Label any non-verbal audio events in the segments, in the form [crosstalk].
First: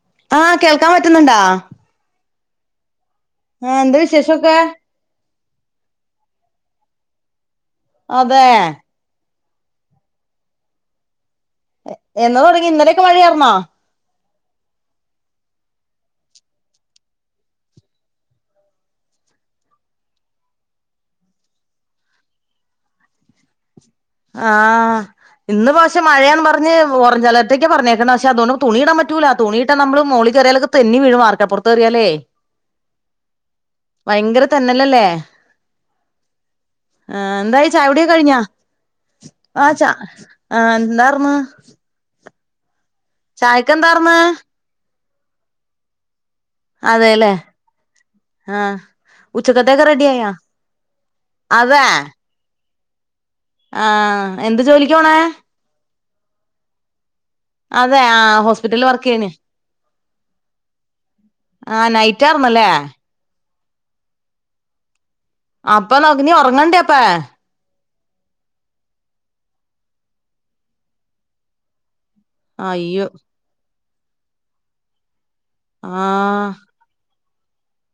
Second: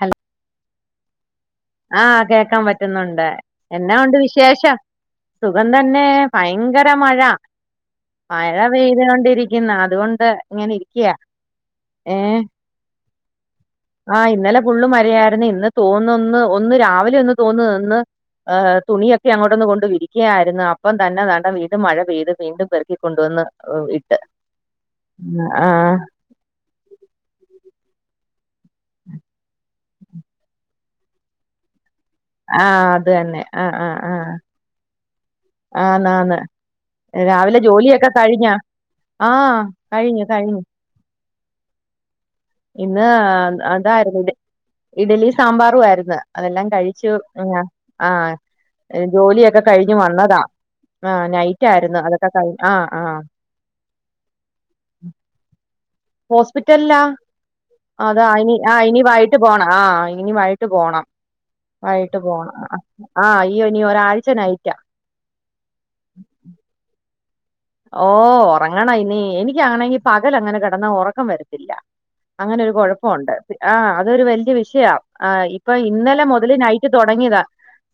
Hello ആഹ് കേൾക്കാൻ പറ്റുന്നുണ്ടാ ആഹ് കേക്കാൻ പറ്റുന്നുണ്ട് ആ എന്നാ എന്താ ഉണ്ട് വിശേഷൊക്കെ വിശേഷം സുഖം തന്നെ. ഭയങ്കര മഴ അതെ മഴ പെയ്തു കൊണ്ടിരി ക്കുന്ന അതുകൊണ്ട് ഇങ്ങനെ ഇര്ക്യ. എന്നോ. തൊടങ്ങി ഇന്നലെയൊക്കെ. മഴയാർന്നോ ആ ഇന്നലെ ഫുള്ളും മഴയാര്ന്ന് ഇന്ന് തോന്നൊന്ന് ഒന്ന് രാവിലെ ഒന്ന് തോന്നുന്ന് തുണിയക്കെ അങ്ങോട്ടൊന്ന്. കൊണ്ട് വിരിക്യയാരുന്നു. അപ്പം തന്നെ താണ്ട വീണ്ടും മഴ പെയ്ത് വീണ്ടും പെറുക്കികൊണ്ടുവന്ന് ഓ ഇട്ട് ആ ഇന്ന്. ആഹ് കൊർച് മഴയാന്നും പർഞ്ഞ്. ഓറഞ്ച് അലർ ത്തേക്ക പറഞ്ഞേക്ക്ണ പഷേ. അതൊണ്ട് തുണിയിടാം പറ്റൂല. തുണിയിട്ട. നമ്മള് മോളികേറിയാലോക്കെ തെന്നി വീഴും. വാർക്കപൊർത്തെറിയാലേ ആ. അത് തന്നെ ആ ആ വയങ്കര തന്നെലല്ലേ ആന്ന് ആന്ന് ആഹ് രാവിലെ എന്തായി ജോലിയൊക്ക ചായകുടിയൊക്കെ കഴിഞ്ഞാ ആ ആഹ് ചാ കഴിഞ്ഞു കഴിഞ്ഞു ആഹ് എന്താർന്ന് ഇന്ന് ചായക്കെന്താർന്ന് അതായിരുന്നു ഇഡ് ഇഡ്ലി സാമ്പാറു ആയിരുന്ന് അതെല്ലാം കഴിച്ചു അതെല്ലേ ആ ആഹ് ജോലിയൊക്കെ ഉച്ചക്കത്തേക്ക് കഴിഞ്ഞു റെഡിയായാ വന്നത ആ നൈറ്റായിരുന്നു അതൊക്കെ കഴി ആ ആ ആ എന്ത്. ജോലിക്കാ പൊണേ ഹോസ്പിറ്റൽല്ലാ അതെ അതാ ആഹ് ഇനി ആ ഹോസ്പിറ്റലിൽ ഇനി വർക്ക് ചെയ്യണ് വയിട്ട് പോണ. ആ ഇനി വയിട്ട് പോണം ആഹ് വയിട്ട് പോണം നൈറ്റാർന്നല്ലേ ആ ഈ ഇനി ഒരാഴ്ച നൈറ്റ അപ്പ നോക് ഇനി. ഒർങ്ങണ്ടേ അപ്പേ ഓ ഒർങ്ങണ ഇനി എനികാണങ്കി പകല് അങ്ങനെ കെടന്നാ ഒറക്കം വരത്തില്ല അങ്ങനെ ഒരു അയ്യോ കൊഴപ്പൊണ്ട് ആ അതൊരു വല്ല്യവിഷയ ആ ഇപ്പൊ ഇന്നലെ ആഹ് മൊതല്. നൈ റ്റ് തൊടങ്ങിയതാ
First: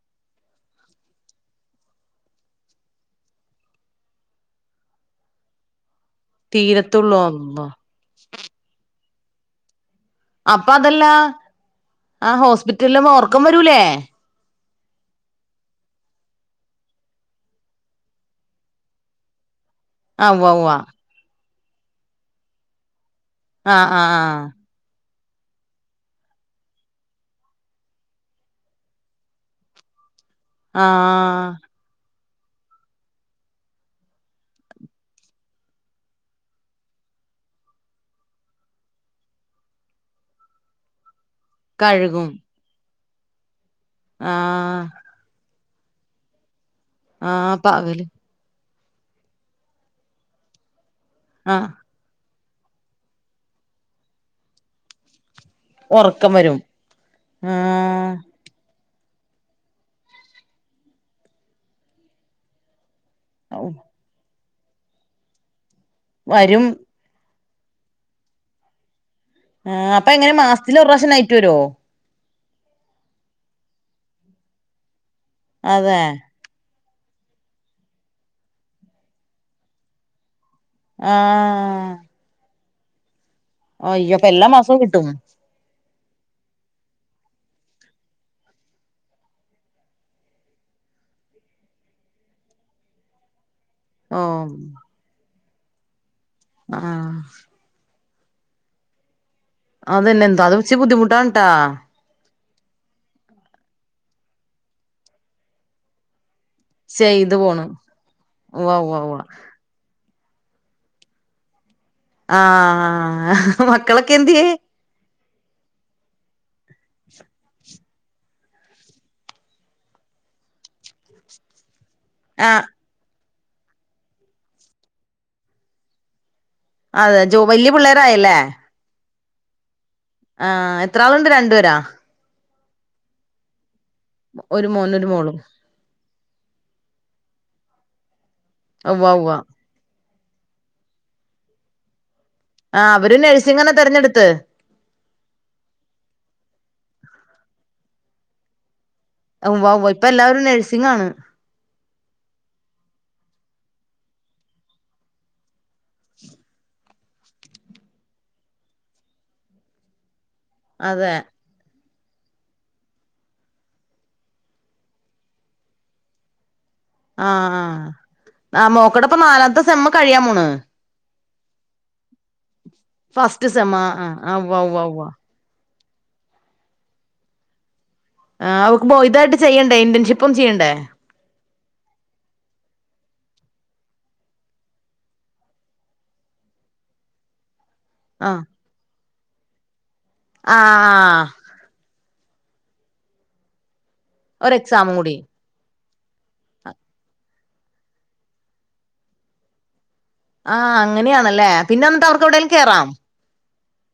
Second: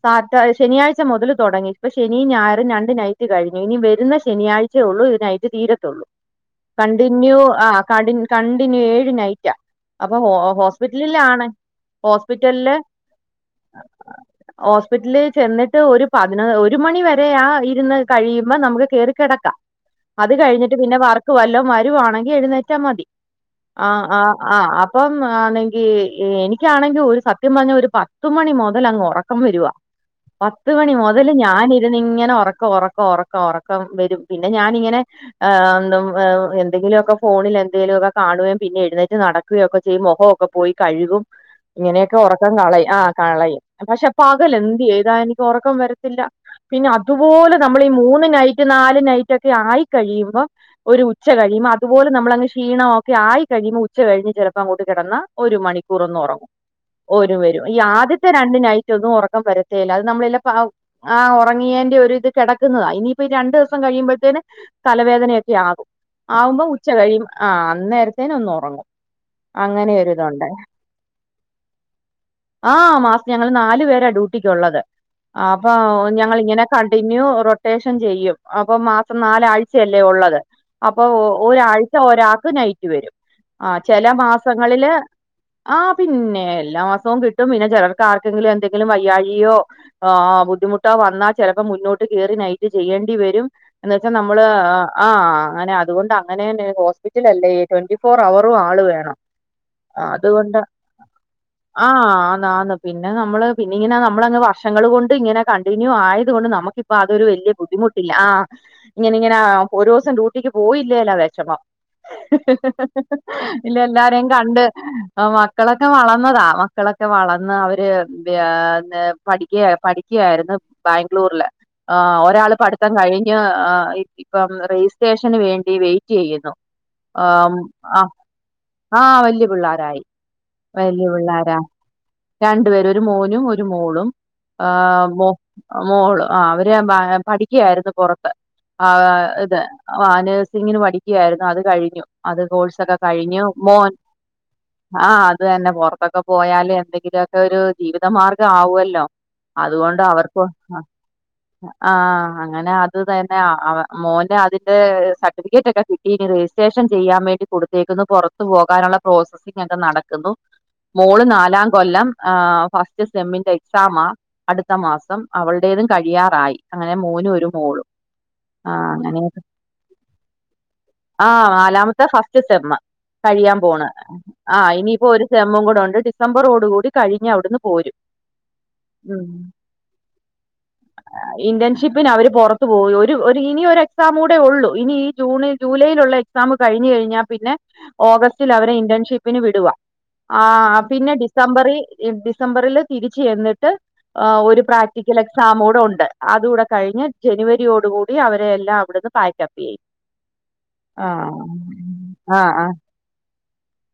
സാറ്റ. ശനിയാഴ്ച മുതല് തൊടങ്ങി ഇപ്പൊ ശനിയും ഞായറും രണ്ട് നൈറ്റ് കഴിഞ്ഞു ഇനി വരുന്ന ശനിയാഴ് ച്ച ഒള്ളൂ നൈറ്റ് തീരത്തൊള്ളൂ തീരത്തുള്ളൂ കണ്ടിന്യൂ അള്ളാ ആ കടിൻ കണ്ടിന്യു ഏഴു നൈറ്റാ അപ്പൊ ഹോ അപ്പ അതല്ല ഹോസ്പിറ്റൽലാണ് ആ ഹോസ്പിറ്റൽലെ ഹോസ്പിറ്റലില് ഉറക്കം വരൂലേ ഹോസ്പിറ്റൽല് ചെന്നിട്ട് ഒരു പതിനൊ ഒരു മണി വരെ ആ ഇരുന്ന് കഴിയുമ്പോ നമക്ക് കേറി. കെടക്കാം ആ അത് ഉവ്വ ഉവ്വ കഴിഞ്ഞിട്ട് പിന്നെ വർക് വല്ലോം വരുവാണെങ്കി എഴുന്നേറ്റാ മതി ആ ആഹ് ആഹ് ആ ആഹ് ആ അ പ്പം ആണെങ്കി എനിക്കാണെങ്കി. ഒരു സത്യം പർഞ്ഞാ ഒരു പത്ത് മണി മുതല് അങ്ങ് ഒറക്കം വരുവാ പത്ത് മണി മുതല് ആഹ് ഞാനിരുന്ന് ങ്ങനെ ഒറക്ക ഒറക്ക ഒറക്ക ഒറക്കം വരും പിന്നെ ഞാനിങ്ങനെ എന്തങ്കിലൊക്കെ ഫോണില് എന്തെലോക്കെ കാണുകയും പിന്നെ എഴുന്നേറ്റ് നട കുക്കെ ചെയ്യും. മൊകൊക്കെ പോയി കഴുകും ഇങ്ങനെയൊക്കെ കഴുകും ഒറക്കം കളയും ആ കളയുംപഷേ പകല് എന്ത്‌ ആഹ് ചെയ്താലും ഒറക്കം വരത്തില്ല പിന്നെ അതുപോലെ ആഹ് നമ്മള് ഈ പകല് മൂന്ന് നൈറ്റ് നാല് നൈ റ്റെക്കെ ആയി കഴിയുമ്പോ ഒരു ഉച്ച ആഹ് കഴിയുമ്പോ അ അതുപോലും. നളങ് ക്ഷീണൊമൊക്കെ ആയി കഴിഴുമ്പോ ഉച്ച കയിഞ്ഞ് ചെലപ്പോ അങ്ങോട്ട് കെടന്നാ ഒരു മണിക്കൂർ ഒന്ന് ഉറക്കം ഒറങ്ങും. വരും ഓര് വരും ഈ ആഹ് ആദ്യത്തെ രണ്ട് നൈറ്റൊന്നും ഒറക്കം വരത്തെല്ല. അത് നമ്മളല്ല ആ. ആ ഒറങ്ങിയേന്റെ ഒരു ഇത് കെടക്കുന്നതാ ഇനി പ്പ ഈ. രണ്ട്സം കഴിയുമ്പോഴത്തേന് തലവേദനയൊക്കെ ആകും വരും ആവുമ്പോ ഉച്ച കഴിയു ആ അന്നേരത്തേന് ഒന്ന് ഒറങ്ങും ആ അപ്പ എങ്ങനെ മാസ്ത്തില് ഒര്റാശ്യം നൈറ്റ്. വരോ ആ മാസ്തി. ഞങ്ങള് നാലു പേരാ ഡ്യൂട്ടിക്കുള്ളത് അപ്പൊ അതെ ഞങ്ങളിങ്ങനെ കണ്ടിന്യൂ റൊട്ടേഷൻ ചെയ്യും അപ്പൊ മാസം നാലാഴ്ചയല്ലേ ഒള്ളത് അപ്പൊ ഒ ആഹ് ഒരാഴ്ച ഒരാക്ക് നൈറ്റ് വരും ആ ചെല അയ്യോ അപ്പൊ എല്ലാ മാസവും മാസങ്ങളില് കിട്ടും ആ പിന്നെ എല്ലാ മാസവും കിട്ടും പിന്നെ ചെലർക്കാർക്കെങ്കിലു എന്തെങ്കിലും വയ്യായിയോ ആ ബുദ്ധിമുട്ടോ വന്നാ ചെലപ്പം മുന്നോട്ട് കേറി നൈറ്റ് ചെയ്യേണ്ടി വരും എന്ന് വെച്ചാ നമ്മള് ഓഹ് ആ അങ്ങനെ അതുകൊണ്ടങ്ങനേനെ ആഹ് ഹോസ്പിറ്റലല്ലേ ട്വന്റി ഫോറവറും ആള് വേണം അതന്നെ എന്താ അത് അത്കൊണ്ട ഇച്ചിരി ബുദ്ധിമുട്ടാണ് ട്ടാ ആഹ് ആ ആന്ന് പിന്നെ നമ്മള് പിന്നിങ്ങനെ നമ്മളങ്ങ് വർഷങ്ങള് കൊണ്ട് ഇങ്ങനെ കണ്ടിന്യൂ ആയത് കൊണ്ട് നമ ക്കിപ്പതൊരു ചെയ്തു വല്ല്യ പോണ് ബുദ്ധിമുട്ടില്ല ആഹ് ഉവ്വ ഉവ്വ ഉവ്വ ഇങ്ങനെങ്ങനാ ആഹ് ഒരൂസം ഡ്യൂട്ടിക്ക് പോയില്ലേലാ വെഷമം ആഹ് മക്കളൊക്കെ ഇല്ലെല്ലാരേം എന്തിയേ കണ്ട് ആഹ് മക്കളൊക്കെ വളർന്നതാ മക്കളൊക്കെ വളർന്ന് അവര് ഏ പഠിക്ക്യാ പഠിക്ക്യായിര്ന്ന് ബാഗ്ലൂരില് ആഹ് ഒരാള് ആഹ് പഠിത്തം കഴിഞ്ഞ് ഇപ്പം രജിസ്ട്രേഷന് വേണ്ടി വെയിറ്റെയ്യുന്നു അതെ ജോ വല്ല്യ പിള്ളേരായല്ലേ? ആഹ് വല്ല്യ പിള്ളാരായി. ആഹ് എത്രാള്ണ്ട് രണ്ട് പേരാ? രണ്ട് പേര് ഒര് മോനും ഒര് മോളും ഒരു മോനും ഏഹ് ഒരു മൊ മോളും മോള് ആഹ് അവര് പഠിക്കയായിര്ന്നു പൊറത്ത് ഉവ്വ ആഹ് ഉവ്വ ഇത് ആഹ് നഴ്സിങ്ങിന് പഠിക്കായിരുന്നു അത് കഴിഞ്ഞു അത് ആഹ് കോഴ്സൊക്കെ അവരും കഴിഞ്ഞു നഴ്സിംഗന്നെ തെരഞ്ഞെടുത്ത് ആഹ് അത് തന്നെ പൊറത്തൊക്കെ പോയാല് എന്തെങ്കിലൊക്കെ ഒര് ജീവിതമാർഗാവൊല്ലോ ഉവ്വ ഉവ്വ ഇപ്പ എല്ലാവരും അത്കൊണ്ടവർക്ക് ഹാ നഴ്സിംഗാണ് ആഹ് അങ്ങനെ അത് തന്നാ മോന് അതിന്റെ സർട്ടിഫിക്കറ്റൊക്കെ കി ട്ടീ ഇനി രജിസ്ട്രേഷൻ ചെയ്യാൻ വേണ്ടി കൊടുത്തേക്ക്ന്ന് പൊറ ത്ത് പോകാനുള്ള പ്രോസസിങ്ങൊക്കെ നടക്കുന്നു അതെ മോള് നാലാം കൊല്ലം ആഹ് ഫസ്റ്റ് സെമ്മിന്റെ എക്സാമാ അടുത്ത മാസം അവളുടേതും കഴിയാറായി. അങ്ങനെ മോനും ഒര് ആഹ് ആഹ് മോളും ആഹ് മോക്കടെപ്പ അങ്ങനെയൊക്കെ നാലാമത്തെ സെമ്മ് കഴിയാൻ പോണ് ആഹ് നാലാമത്തെ ഫസ്റ്റ് സെമ്മ് ഫസ്റ്റ് കഴിയാൻ സെമ്മ് പോണ് ആഹ് ആഹ് ഉവ്വ ആഹ് ഉവ്വ ഉവ്വ ഇനിയിപ്പൊ ഒര് സെമ്മും കൂടൊണ്ട് ഡിസംബറോട് കൂടി കഴിഞ്ഞവിട്ന്ന് പോരും ആഹ് അവക്ക്പ്പൊ ഉം ഇതായിട്ട് ചെയ്യണ്ടേ ഇന്റേൺഷിപ്പും ചെയ്യണ്ടേ? ഇന്റേൺഷിപ്പിന് അവര് പൊറത്ത് പോയി ഒര് ഒര് ഇനി ഒരെക്സാമൂടെ ഒള്ളൂ ഇനി ഈ ജൂണ് ജൂലൈയ്ലുള്ള എക്‌സാമ് കഴിഞ്ഞ് കഴിഞ്ഞാ പിന്നെ ആഹ് ഓഗസ്റ്റിലവരെ ഇന്റേൺഷിപ്പിന് വിടുവാ ആഹ് പിന്നെ ഡിസംബറി ഈ ഡിസംബറില് തിരിച്ച് ചെന്നിട്ട് ആഹ് ഒരു ഒര് എക്സാമും കൂടി പ്രാക്ടിക്കലെ ക്സാമൂടൊണ്ട് അത് കൂടെ കഴിഞ്ഞ് ജനുവരിയോട് കൂടി അവര് എല്ലാം അവിടന്ന് പാക്കപ്പ് ചെയ്യും ആഹ് അങ്ങനെയാണല്ലേ പിന്നെന്നട്ട് അവർക്കെവിടേലും കേറാം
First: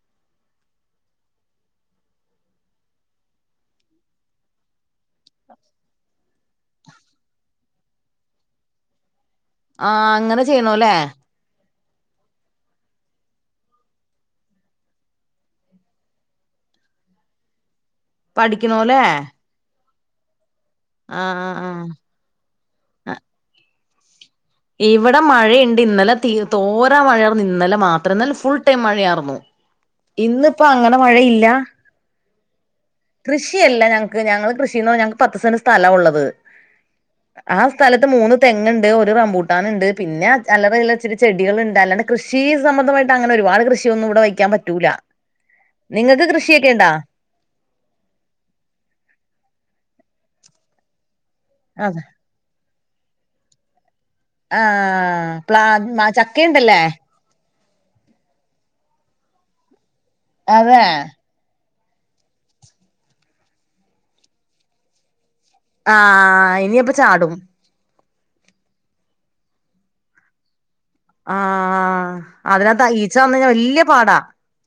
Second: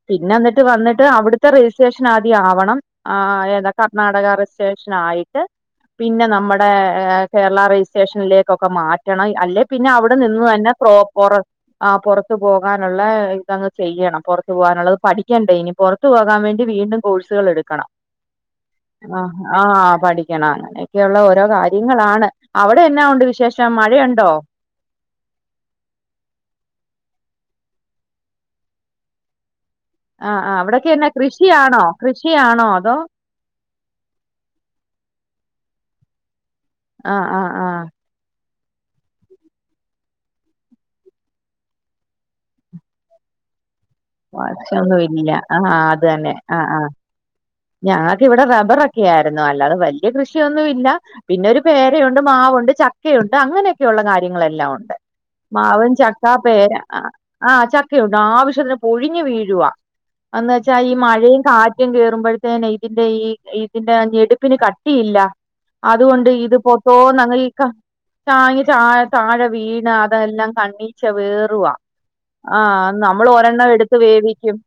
പിന്നെന്നിട്ട് വന്നിട്ട് അവിടത്തെ രജിസ്ട്രേഷനാദ്യം ആവണം ആഹ് ഏതാ കർണാടക റെജിസ്ട്രേഷനായിട്ട് പിന്നെ നമ്മ്ടെ ഏ കേരളാ റെജിസ്ട്രേഷനിലേക്കൊക്കെ മാറ്റണം അല്ലെ ആഹ് പിന്നവിടെ നിന്ന് അങ്ങനെ തന്നെ ചെയ്യണോല്ലേ പോ പൊറ ആഹ് പൊറത്ത് പോകാനുള്ള ഇതങ്ങ് ചെയ്യണം പൊറ ത്ത് പോകാനുള്ളത് പഠിക്കണ്ടേ ഇനി പൊറത്ത് പോകാൻ വേണ്ടി വീണ്ടും കോഴ്സുകളെടുക്കണം പഠിക്കണോല്ലേ ആഹ് പഠിക്കണം അങ്ങനെയൊക്കെയുള്ള ഓരോ ആഹ് ആഹ് കാര്യങ്ങളാണ് അവിടെ എന്നാ ആഹ് ഉണ്ട് വിശേഷം മഴയൊണ്ടോ? ഇവിടെ മഴയ്ണ്ട് ഇന്നലെ തീ തോരാ മഴയാർന്നു ഇന്നലെ മാത്രം ഇന്നലെ ഫുൾ ടൈം മഴയാർന്നു ആഹ് ആഹ് ഇന്നിപ്പോ അങ്ങനെ അവിടൊക്കെയെന്നാ മഴയില്ല കൃഷിയാണോ കൃഷിയാണോ അതോ കൃഷിയല്ല ഞങ്ങക്ക് ഞങ്ങള് കൃഷീന്ന് പറഞ്ഞ ഞങ്ങക്ക് പത്ത് സെന്റ് സ്ഥലാ ഉള്ളത് ആഹ് ആഹ് ആ ആഹ് സ്ഥല ത്ത് മൂന്ന് തെങ്ങ്ണ്ട് ഒര് റമ്പൂ ട്ടാന്ണ്ട് പിന്നെ അല്ലറ ചില്ലറ ഇച്ചിരി ചെടികള്ണ്ട് അല്ലാണ്ട് കൃഷി സംബന്ധമായിട്ട് അങ്ങനെ ഒരുപാട് കൃഷി ക്കൊന്നും ഇവ്ടെ വയ്ക്കാൻ പറ്റൂല വർഷൊന്നും ഇല്ല ആഹ് നിങ്ങക്ക് കൃഷിയൊക്കെ ഇണ്ടാ? ഞങ്ങക്കിവിടെ റബറൊക്കെയാര്ന്നു അല്ലാതെ വല്ല്യ കൃഷിയൊന്നുവില്ല പിന്നൊര് അതെ പേരയുണ്ട് മാവൊണ്ട് ചക്കയൊണ്ട് അങ്ങനെ യൊള്ള കാര്യങ്ങളെല്ലാം ഒണ്ട് ആഹ് പ്ലാ മാവും മ- ചക്കാ പേര ചക്കയുണ്ടല്ലേ ആഹ് ചക്കയുണ്ട് ആവശ്യത്തിന് പൊഴിഞ്ഞു വീഴുവാ എന്നുവെച്ചാ അതെ ഈ മഴയും കാ റ്റും കേറുമ്പഴത്തേനെ ഇതിന്റെ ഈ ഇതിന്റെ ഞെടുപ്പിന് കട്ടിയില്ല. അതുകൊണ്ട് ഇത് ആഹ് ഇനിയപ്പ ചാടും പൊത്തോന്നങ്ങ് ലീക്ക താങ്ങി ചായ താഴെ വീണ് അതെല്ലാം കണ്ണി പക്ഷേ വേറുവാ ആഹ് അതിനകത്ത് ആഹ് ഈച്ച നമ്മൾ വന്ന് കഴിഞ്ഞാ ഒരെണ്ണം വല്യ എടുത്ത് പാടാ വേവിക്കും.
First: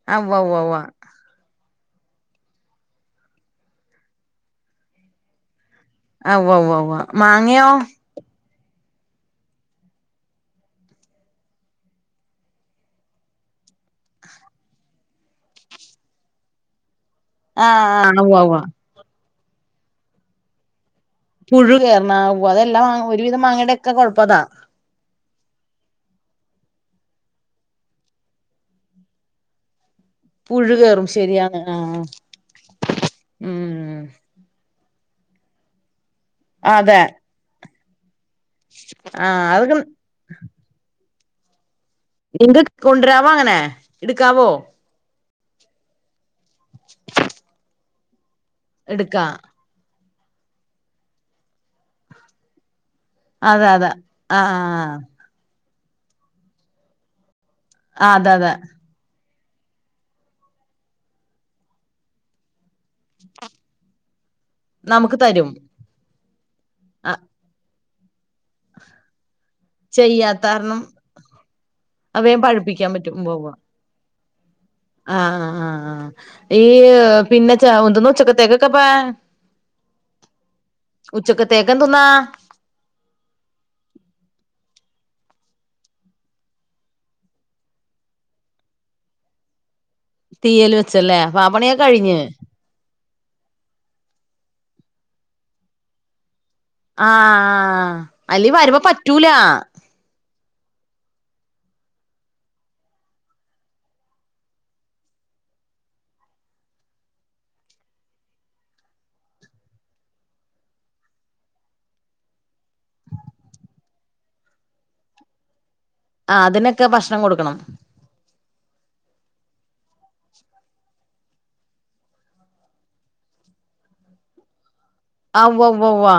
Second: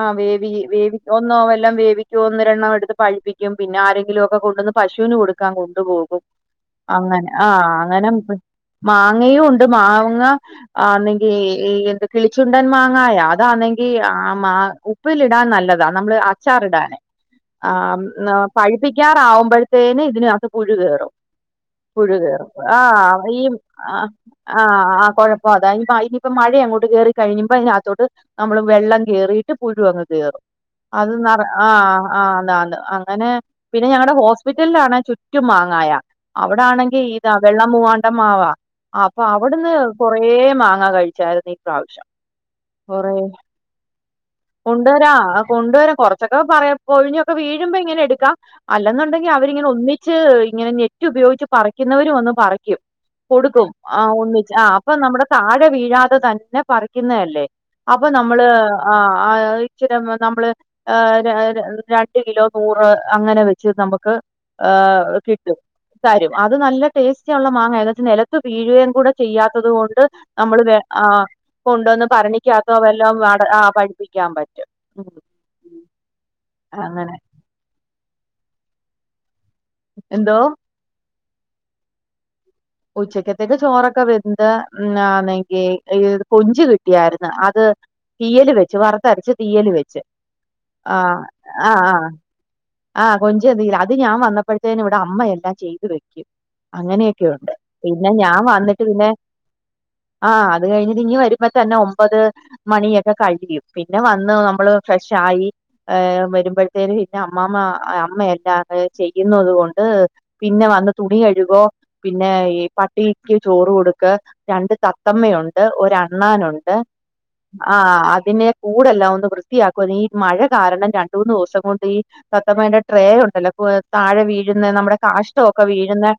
ആഹ് ആ ഉവ്വ വേവി ഉവ്വ ഉവ്വ വേവി ഒന്നോ എല്ലാം വേ വിക്കും ഒന്നരണ്ണം എടുത്ത് പഴിപ്പിക്കും പിന്നെ ആരെങ്കിലൊക്കെ കൊണ്ടുന്ന് പശുവിന് കൊടുക്കാൻ കൊണ്ട് പോകും. ആ ഉവ്വ ഉവ്വ ഉവ്വ അങ്ങനെ ആഹ് മാങ്ങയോ അങ്ങനെ മാങ്ങയും ഉണ്ട് മാങ്ങ ആന്നെങ്കി ഈഹ് എന്ത് കിളിച്ചുണ്ടൻ മാങ്ങായ അതാന്നെങ്കി ആ മാ ഉപ്പിലിടാൻ നല്ലതാ നമ്മള് അച്ചാർ ഇടാൻ. ആഹ് പഴിപ്പിക്കാറാവുമ്പോഴത്തേന് ഇതിനകത്ത് പുഴു കേറും. കേറണ പുഴു ഉവ്വ കേറും അതെല്ലാ ആഹ് ഒരുവിധം ഈഹ് മാങ്ങയുടെ ഒക്കെ ആഹ് കൊഴപ്പം അതാ ആഹ് കൊഴ അപ്പൊ അതായി ഇനിയിപ്പ മഴ അങ്ങോട്ട് കയറി കഴിയുമ്പൾ അതിനകത്തോട്ട് നമ്മള് വെള്ളം കേറിയിട്ട് പുഴു അങ് പുഴു കേറും ശരിയാണ്. ആഹ ആഹ് ആഹ ആന്ന് ആന്ന് അങ്ങനെ പിന്നെ ഉം ഞങ്ങടെ ഹോസ്പിറ്റലിലാണേ ചുറ്റും മാങ്ങായ അതെ അവിടാണെങ്കിൽ ഇതാ വെള്ളമൂവാണ്ടൻ മാവാ അപ്പൊ ആഹ് അവിടുന്ന് അതൊക്കെ കൊറേ മാങ്ങ കഴിച്ചായിരുന്നു ഈ പ്രാവശ്യം. നിക്ക് കൊറേ കൊണ്ടരാവോ അങ്ങനെ ഇടുക്കാവോ കൊണ്ടുവരാ കൊണ്ടുവരാ കൊറച്ചൊക്കെ പറയ പൊഴിഞ്ഞൊക്കെ വീഴുമ്പോ ഇങ്ങനെ എടുക്കാം എടുക്കാ അല്ലെന്നുണ്ടെങ്കിൽ അവര് ഇങ്ങനെ ഒന്നിച്ച് ഇങ്ങനെ നെറ്റ് ഉപയോഗിച്ച് പറിക്കുന്നവരു വന്ന് പറിക്കും. അതെ കൊടുക്കും അതെ ആഹ് ഒന്നിച്ച് ആഹ് അപ്പൊ നമ്മടെ താഴെ വീഴാതെ തന്നെ പറിക്കുന്നതല്ലേ അപ്പൊ ആഹ് അതെ നമ്മള് അതെ ആഹ് ആഹ് ഇച്ചിരി നമ്മള് ഏഹ് ര ര രണ്ട് കിലോ നൂറ് അങ്ങനെ വെച്ച് നമുക്ക് നമുക്ക് ഏഹ് തരും കിട്ടും. തരും അത് നല്ല ആ ടേസ്റ്റി ഉള്ള മാങ്ങയാ എന്ന് വച്ചൽ നെലത്ത് വീഴുകയും കൂടെ ചെയ്യാത്തത് കൊണ്ട് ചെയ്യാത്ത നമ്മൾ കാരണം ആഹ് കൊണ്ടുവന്ന് അത് വേഗം ഭരണിക്കകത്തോ പഴുപ്പിക്കാൻ പറ്റും വല്ലാം ഉവ്വ അട ഉവ്വ ആഹ് പഴി പ്പിക്കാൻ പറ്റും. ഉം ആഹ് ആഹ് ആഹ് ആഹ് ഈ അങ്ങനെ പിന്നെ ച ഉന്തന്ന ഉച്ചക്കത്തേക്കൊക്കെ പാ എന്തോ ഉച്ചക്കത്തേക്കെന്തുന്നാ ഉച്ചക്കത്തേക്ക് ചോറൊക്കെ വെന്ത് അന്നെങ്കി കൊഞ്ച് കിട്ടിയായിരുന്നു അത് തീയല് വെച്ച് വറത്തരച്ച് തീയല് വെച്ച്. തീയൽ വെച്ചല്ലേ ആഹ് അപ്പോ ആ ആഹ് പണിയൊക്കെ ആഹ് കഴിഞ്ഞ്. ആഹ് കൊഞ്ച് എന്താ ചെയ അത് ഞാൻ വന്നപ്പഴത്തേനും ഇവിടെ അമ്മയെല്ലാം ചെയ്തു വെക്കും. അങ്ങനെയൊക്കെയുണ്ട് ആഹ് പിന്നെ ഞാൻ അല്ലീ വരുമ്പോ വന്നിട്ട് പിന്നെ പറ്റൂല ആഹ് ആഹ് അത് കഴിഞ്ഞത് ഇനി വരുമ്പോ തന്നെ ഒമ്പത് മണിയൊക്കെ കഴിയും പിന്നെ വന്ന് നമ്മള് ഫ്രഷായി ഏഹ് വരുമ്പഴത്തേന് പിന്നെ മ്മ്മ അമ്മയെല്ലാ ചെയ്യുന്നത് കൊണ്ട് പിന്നെ വന്ന് തുണി കഴുകോ പിന്നെ ഈ പട്ടിക്ക് ചോറ് കൊടുക്ക് രണ്ട് തത്തമ്മയുണ്ട് ഒര് ണ്ണാനുണ്ട് അതിനൊക്കെ ഭക്ഷണം കൊടുക്കണം ആഹ് അതിനെ കൂടെല്ലാം ഒന്ന് വൃത്തിയാക്കും ഈ മഴ കാരണം രണ്ട് മൂന്ന് ദിവസം കൊണ്ട് ഈ തത്തമ്മേന്റെ ട്രേ ഉണ്ടല്ലോ താഴെ വീഴുന്നേ നമ്മുടെ ആഹ് കാഷ്ടമൊക്കെ ഉവ്വ ഉവ്വ ഉവ്വ വീഴുന്നേ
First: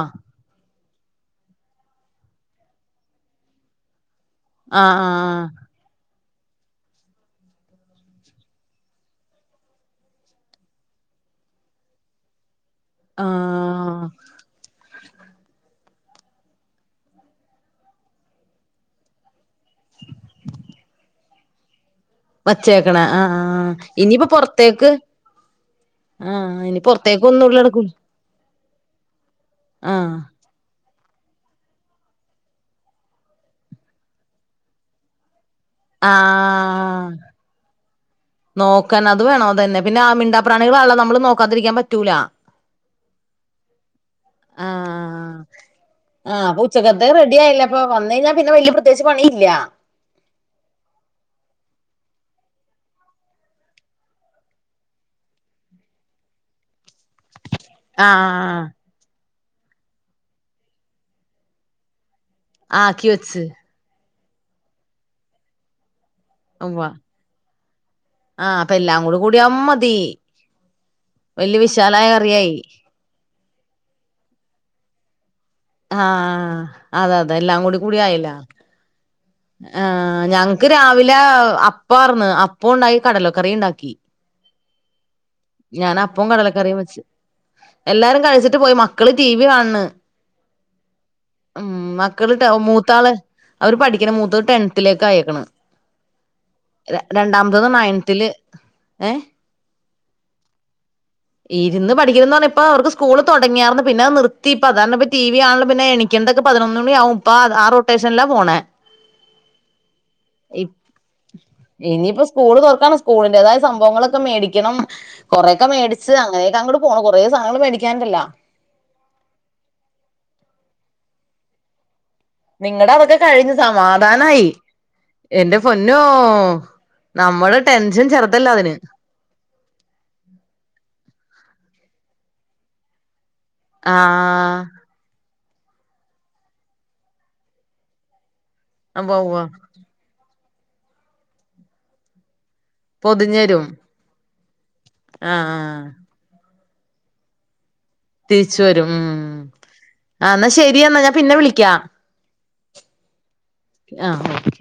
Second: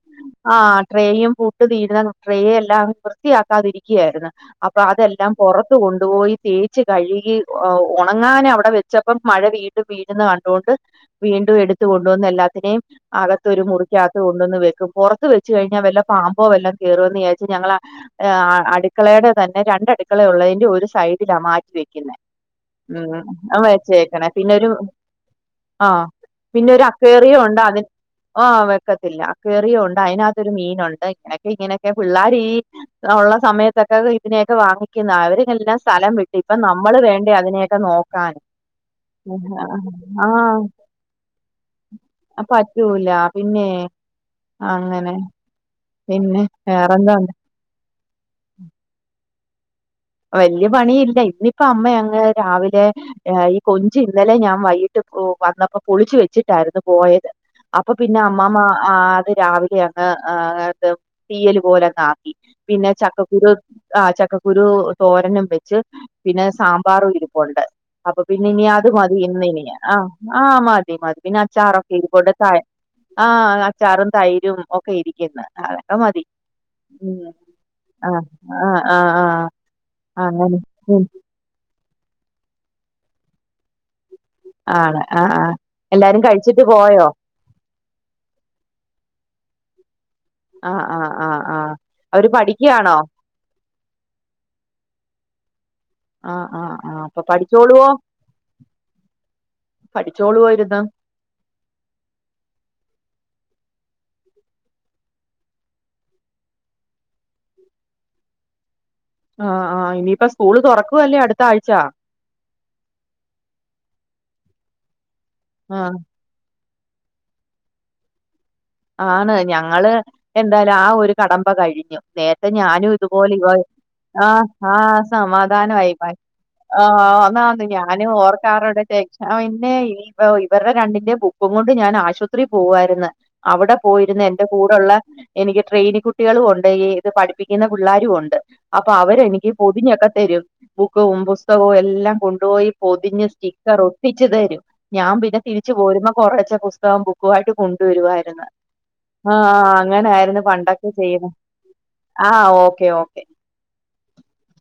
ആഹ് ട്രേയും പൂട്ട് തീരുന്ന ട്രേ എല്ലാം വൃത്തിയാക്കാതിരിക്കുകയായിരുന്നു. അപ്പൊ ആഹ് അതെല്ലാം ആഹ് പൊറ ത്ത് കൊണ്ടുപോയി തേച്ച് കഴുകി ഉണങ്ങാനവിടെ വെച്ചപ്പം മഴ വീണ്ടും വീഴ്ന്ന് കണ്ടോണ്ട് വീണ്ടും എടുത്ത് കൊണ്ടുവന്ന് എല്ലാത്തിനേം അകത്തൊരു ആഹ് മുറിക്കകത്ത് കൊണ്ടുവന്ന് വെക്കും പൊറത്ത് വെച്ച് കഴിഞ്ഞാൽ വല്ല പാമ്പോ വല്ലോം കയറോന്ന് വിചാരിച്ച് ഞങ്ങള് അ ടുക്കളേടെ തന്നെ രണ്ടടുക്കള ഉള്ളതിന്റെ ഒരു സൈഡിലാ മാറ്റി വെക്കുന്നേ വച്ചേക്കണ ഉം ആഹ് അത് ആഹ് ഇനിയിപ്പോ വച്ചേക്കണേ പിന്നൊരു പൊറത്തേക്ക് ആഹ ആഹ് പിന്നെ ഇനി ഒരു പൊറത്തേക്ക് അക്കേറിയോ ഒന്നുംള്ള ഉണ്ട് അതി എടുക്കൂല ആഹ വെക്കത്തില്ല അക്കേറിയോ ഉണ്ട് ആഹ് അതിനക ഒരു മീനുണ്ട് ഇടക്ക് ഇങ്ങനെയൊക്കെ പിള്ളേരി ഈ ഉള്ള സമയത്തൊക്കെ ഇതിനെയൊക്കെ വാങ്ങിക്കുന്ന അവരെല്ലാം സ്ഥലം വിട്ട് ഇപ്പൊ നമ്മള് ആഹ് വേണ്ടി അതിനേക്കെ നോക്കാൻ നോക്കാൻ അത് വേണ അതന്നെ പിന്നെ ആ മിണ്ടാ ആഹ് പ്രാണികള് ഇള്ള നമ്മള് നോക്കാതിരിക്കാൻ പറ്റൂല പറ്റൂല പിന്നെ അങ്ങനെ ആഹ് പിന്നെ ആഹ് അപ്പ ഉച്ചക്കത്തെ വേറെന്താ ഉണ്ട് റെഡി ആയില്ല അപ്പൊ വന്ന് കഴിഞ്ഞാ പിന്നെ വല്യ പ്രത്യേകിച്ച് പണിയില്ല വല്യ പണിയില്ല ഇന്നിപ്പ അമ്മ അങ്ങ് രാവിലെ ഈ കൊഞ്ച് ഇന്നലെ ഞാൻ വൈകിട്ട് വന്നപ്പോ പൊളിച്ചു വെച്ചിട്ടായിരുന്നു പോയത് അപ്പൊ പിന്നെ അമ്മാമ്മ ആഹ് അത് രാവിലെ അങ്ങ് ത് തീയല് പോലെങ് ആക്കി പിന്നെ ആക്കി വെച്ച് ചക്കക്കുരു ആ ചക്കക്കുരു തോരനും വ പിന്നെ ഉവ്വ സാമ്പാറും ഇരിപ്പുണ്ട് അപ്പൊ പിന്നെ ആഹ് ഇനി അപ്പൊ അത് എല്ലാം മതി കൂടെ ഇന്ന് കൂടിയാവുമ്പോ ഇനി മതി ആഹ് ആഹ് മതി മതി പിന്നെ വല്യ അച്ചാറൊക്കെ വിശാലായ ഇരിപ്പോണ്ട് കറിയായി [unintelligible] ആഹ് അച്ചാറും തൈരും ഒക്കെ ഇരിക്കുന്നു അതൊക്കെ മതി ആഹ് അതെ ഉം അതെ എല്ലാം ആഹ് ആഹ് ആഹ് ആഹ് ആ ഞങ്ങക്ക് രാവിലെ അപ്പം ആര്ന്ന് അപ്പ ഉണ്ടായി കടലക്കറി ഇണ്ടാക്കി ആണ് ആഹ് ആഹ് ഞാന് എല്ലാരും അപ്പവും കടല കഴിച്ചിട്ട് കറിയും വെച്ചു പോയോ എല്ലാരും കഴിച്ചിട്ട് പോയി മക്കള് ടി വി കാണണ് ആഹ് ആഹ് ആഹ് ഉം ആഹ് അവര് മക്കള് പഠിക്കയാണോ മൂത്താള് അവര് പഠി മൂത്തത് ടെൻത്തിലേക്ക് അയേക്കണ് ആഹ് ആഹ് ആഹ് അപ്പൊ രണ്ടാമത്തേത് പഠിച്ചോളുവോ നയൻത്തില് ഏഹ് പഠിച്ചോളുവോ ഇരുന്നാ ഉ ഇരുന്ന് പഠിക്കണ്ന്ന് പറഞ്ഞാ ഇപ്പോ അവർക്ക് സ്കൂള് തുടങ്ങിയാർന്ന് പിന്നെ നിർത്തി ഇപ്പ അതാരണപ്പ ടി വി ആണലും പിന്നെ ക്കെന്തൊക്കെ പതിനൊന്ന് മണിയാവും ഇപ്പ ആ റൊട്ടേഷൻലാ പോണേ ആഹ് ആഹ് ഇനിയിപ്പ സ്കൂള് തുറക്കുവല്ലേ അടുത്ത ആഴ്ച്ച ഇനിയിപ്പോ സ്കൂള് തുറക്കാണ് സ്കൂളിൻ്റേതായ സംഭവങ്ങളൊക്കെ മേടിക്കണം കൊറേൊക്കെ ആഹ് മേടിച്ച് അങ്ങനെയൊക്കെ അങ്ങോട്ട് പോണ് കൊറേ സധനങ്ങള് മേടിക്കാനനിണ്ടല്ല ആണ് ഞങ്ങള് എന്തായാലും ആ ഒരു കടമ്പ കഴിഞ്ഞു നേരത്തെ ഞാനും നിങ്ങടെ അതൊക്കെ ഇതുപോലെ കഴിഞ്ഞ് ആഹ് സമാധാനായി ആഹ് എന്റെ സമാധാനായി പൊന്നോ ആഹ് നമ്മടെ ആന്നാന്ന് ടെൻഷൻ ഞാനും ചെറുതല്ല അതിന് ഓർക്കാരോടെ ച ആ പിന്നെ ഇവരുടെ രണ്ടിന്റെ ബുക്കും കൊണ്ട് ഞാൻ ആശുപത്രിൽ പോവായിരുന്നു അവിടെ പോയിരുന്നു എന്റെ ആഹ് കൂടെള്ള എനിക്ക് ട്രെയിനി കുട്ടികളും ഉണ്ട് ഈ ഇത് പഠിപ്പിക്കുന്ന പിള്ളേരു ഉണ്ട് അപ്പൊ ഉവ്വ അവരെ ഉവ്വ എനിക്ക് തിനൊക്കെ തരും ബുക്കും പുസ്തകവും എല്ലാം കൊണ്ടുപോയി പൊതിഞ്ഞ് സ്റ്റിക്കർ ഒട്ടിചൺച്ച് തരും ഞാൻ പിന്നെ ആഹ് തിരിച്ചു ആഹ് പോരുമ്പ കുറേച്ചെ പുസ്തകം ബുക്കു ആയിട്ട് കൊണ്ടുവരുവായി ആഹ് തിരിച്ചു വരും ഉം ആഹ് ആഹ് അങ്ങനായിരുന്നു എന്നാ പണ്ടൊക്കെ ശരിയെന്നാ ഞാൻ ചെയ്യണെ പിന്നെ വിളിക്കാം ആഹ് ഓക്കെ ഓക്കെ ആഹ് ഓക്കെ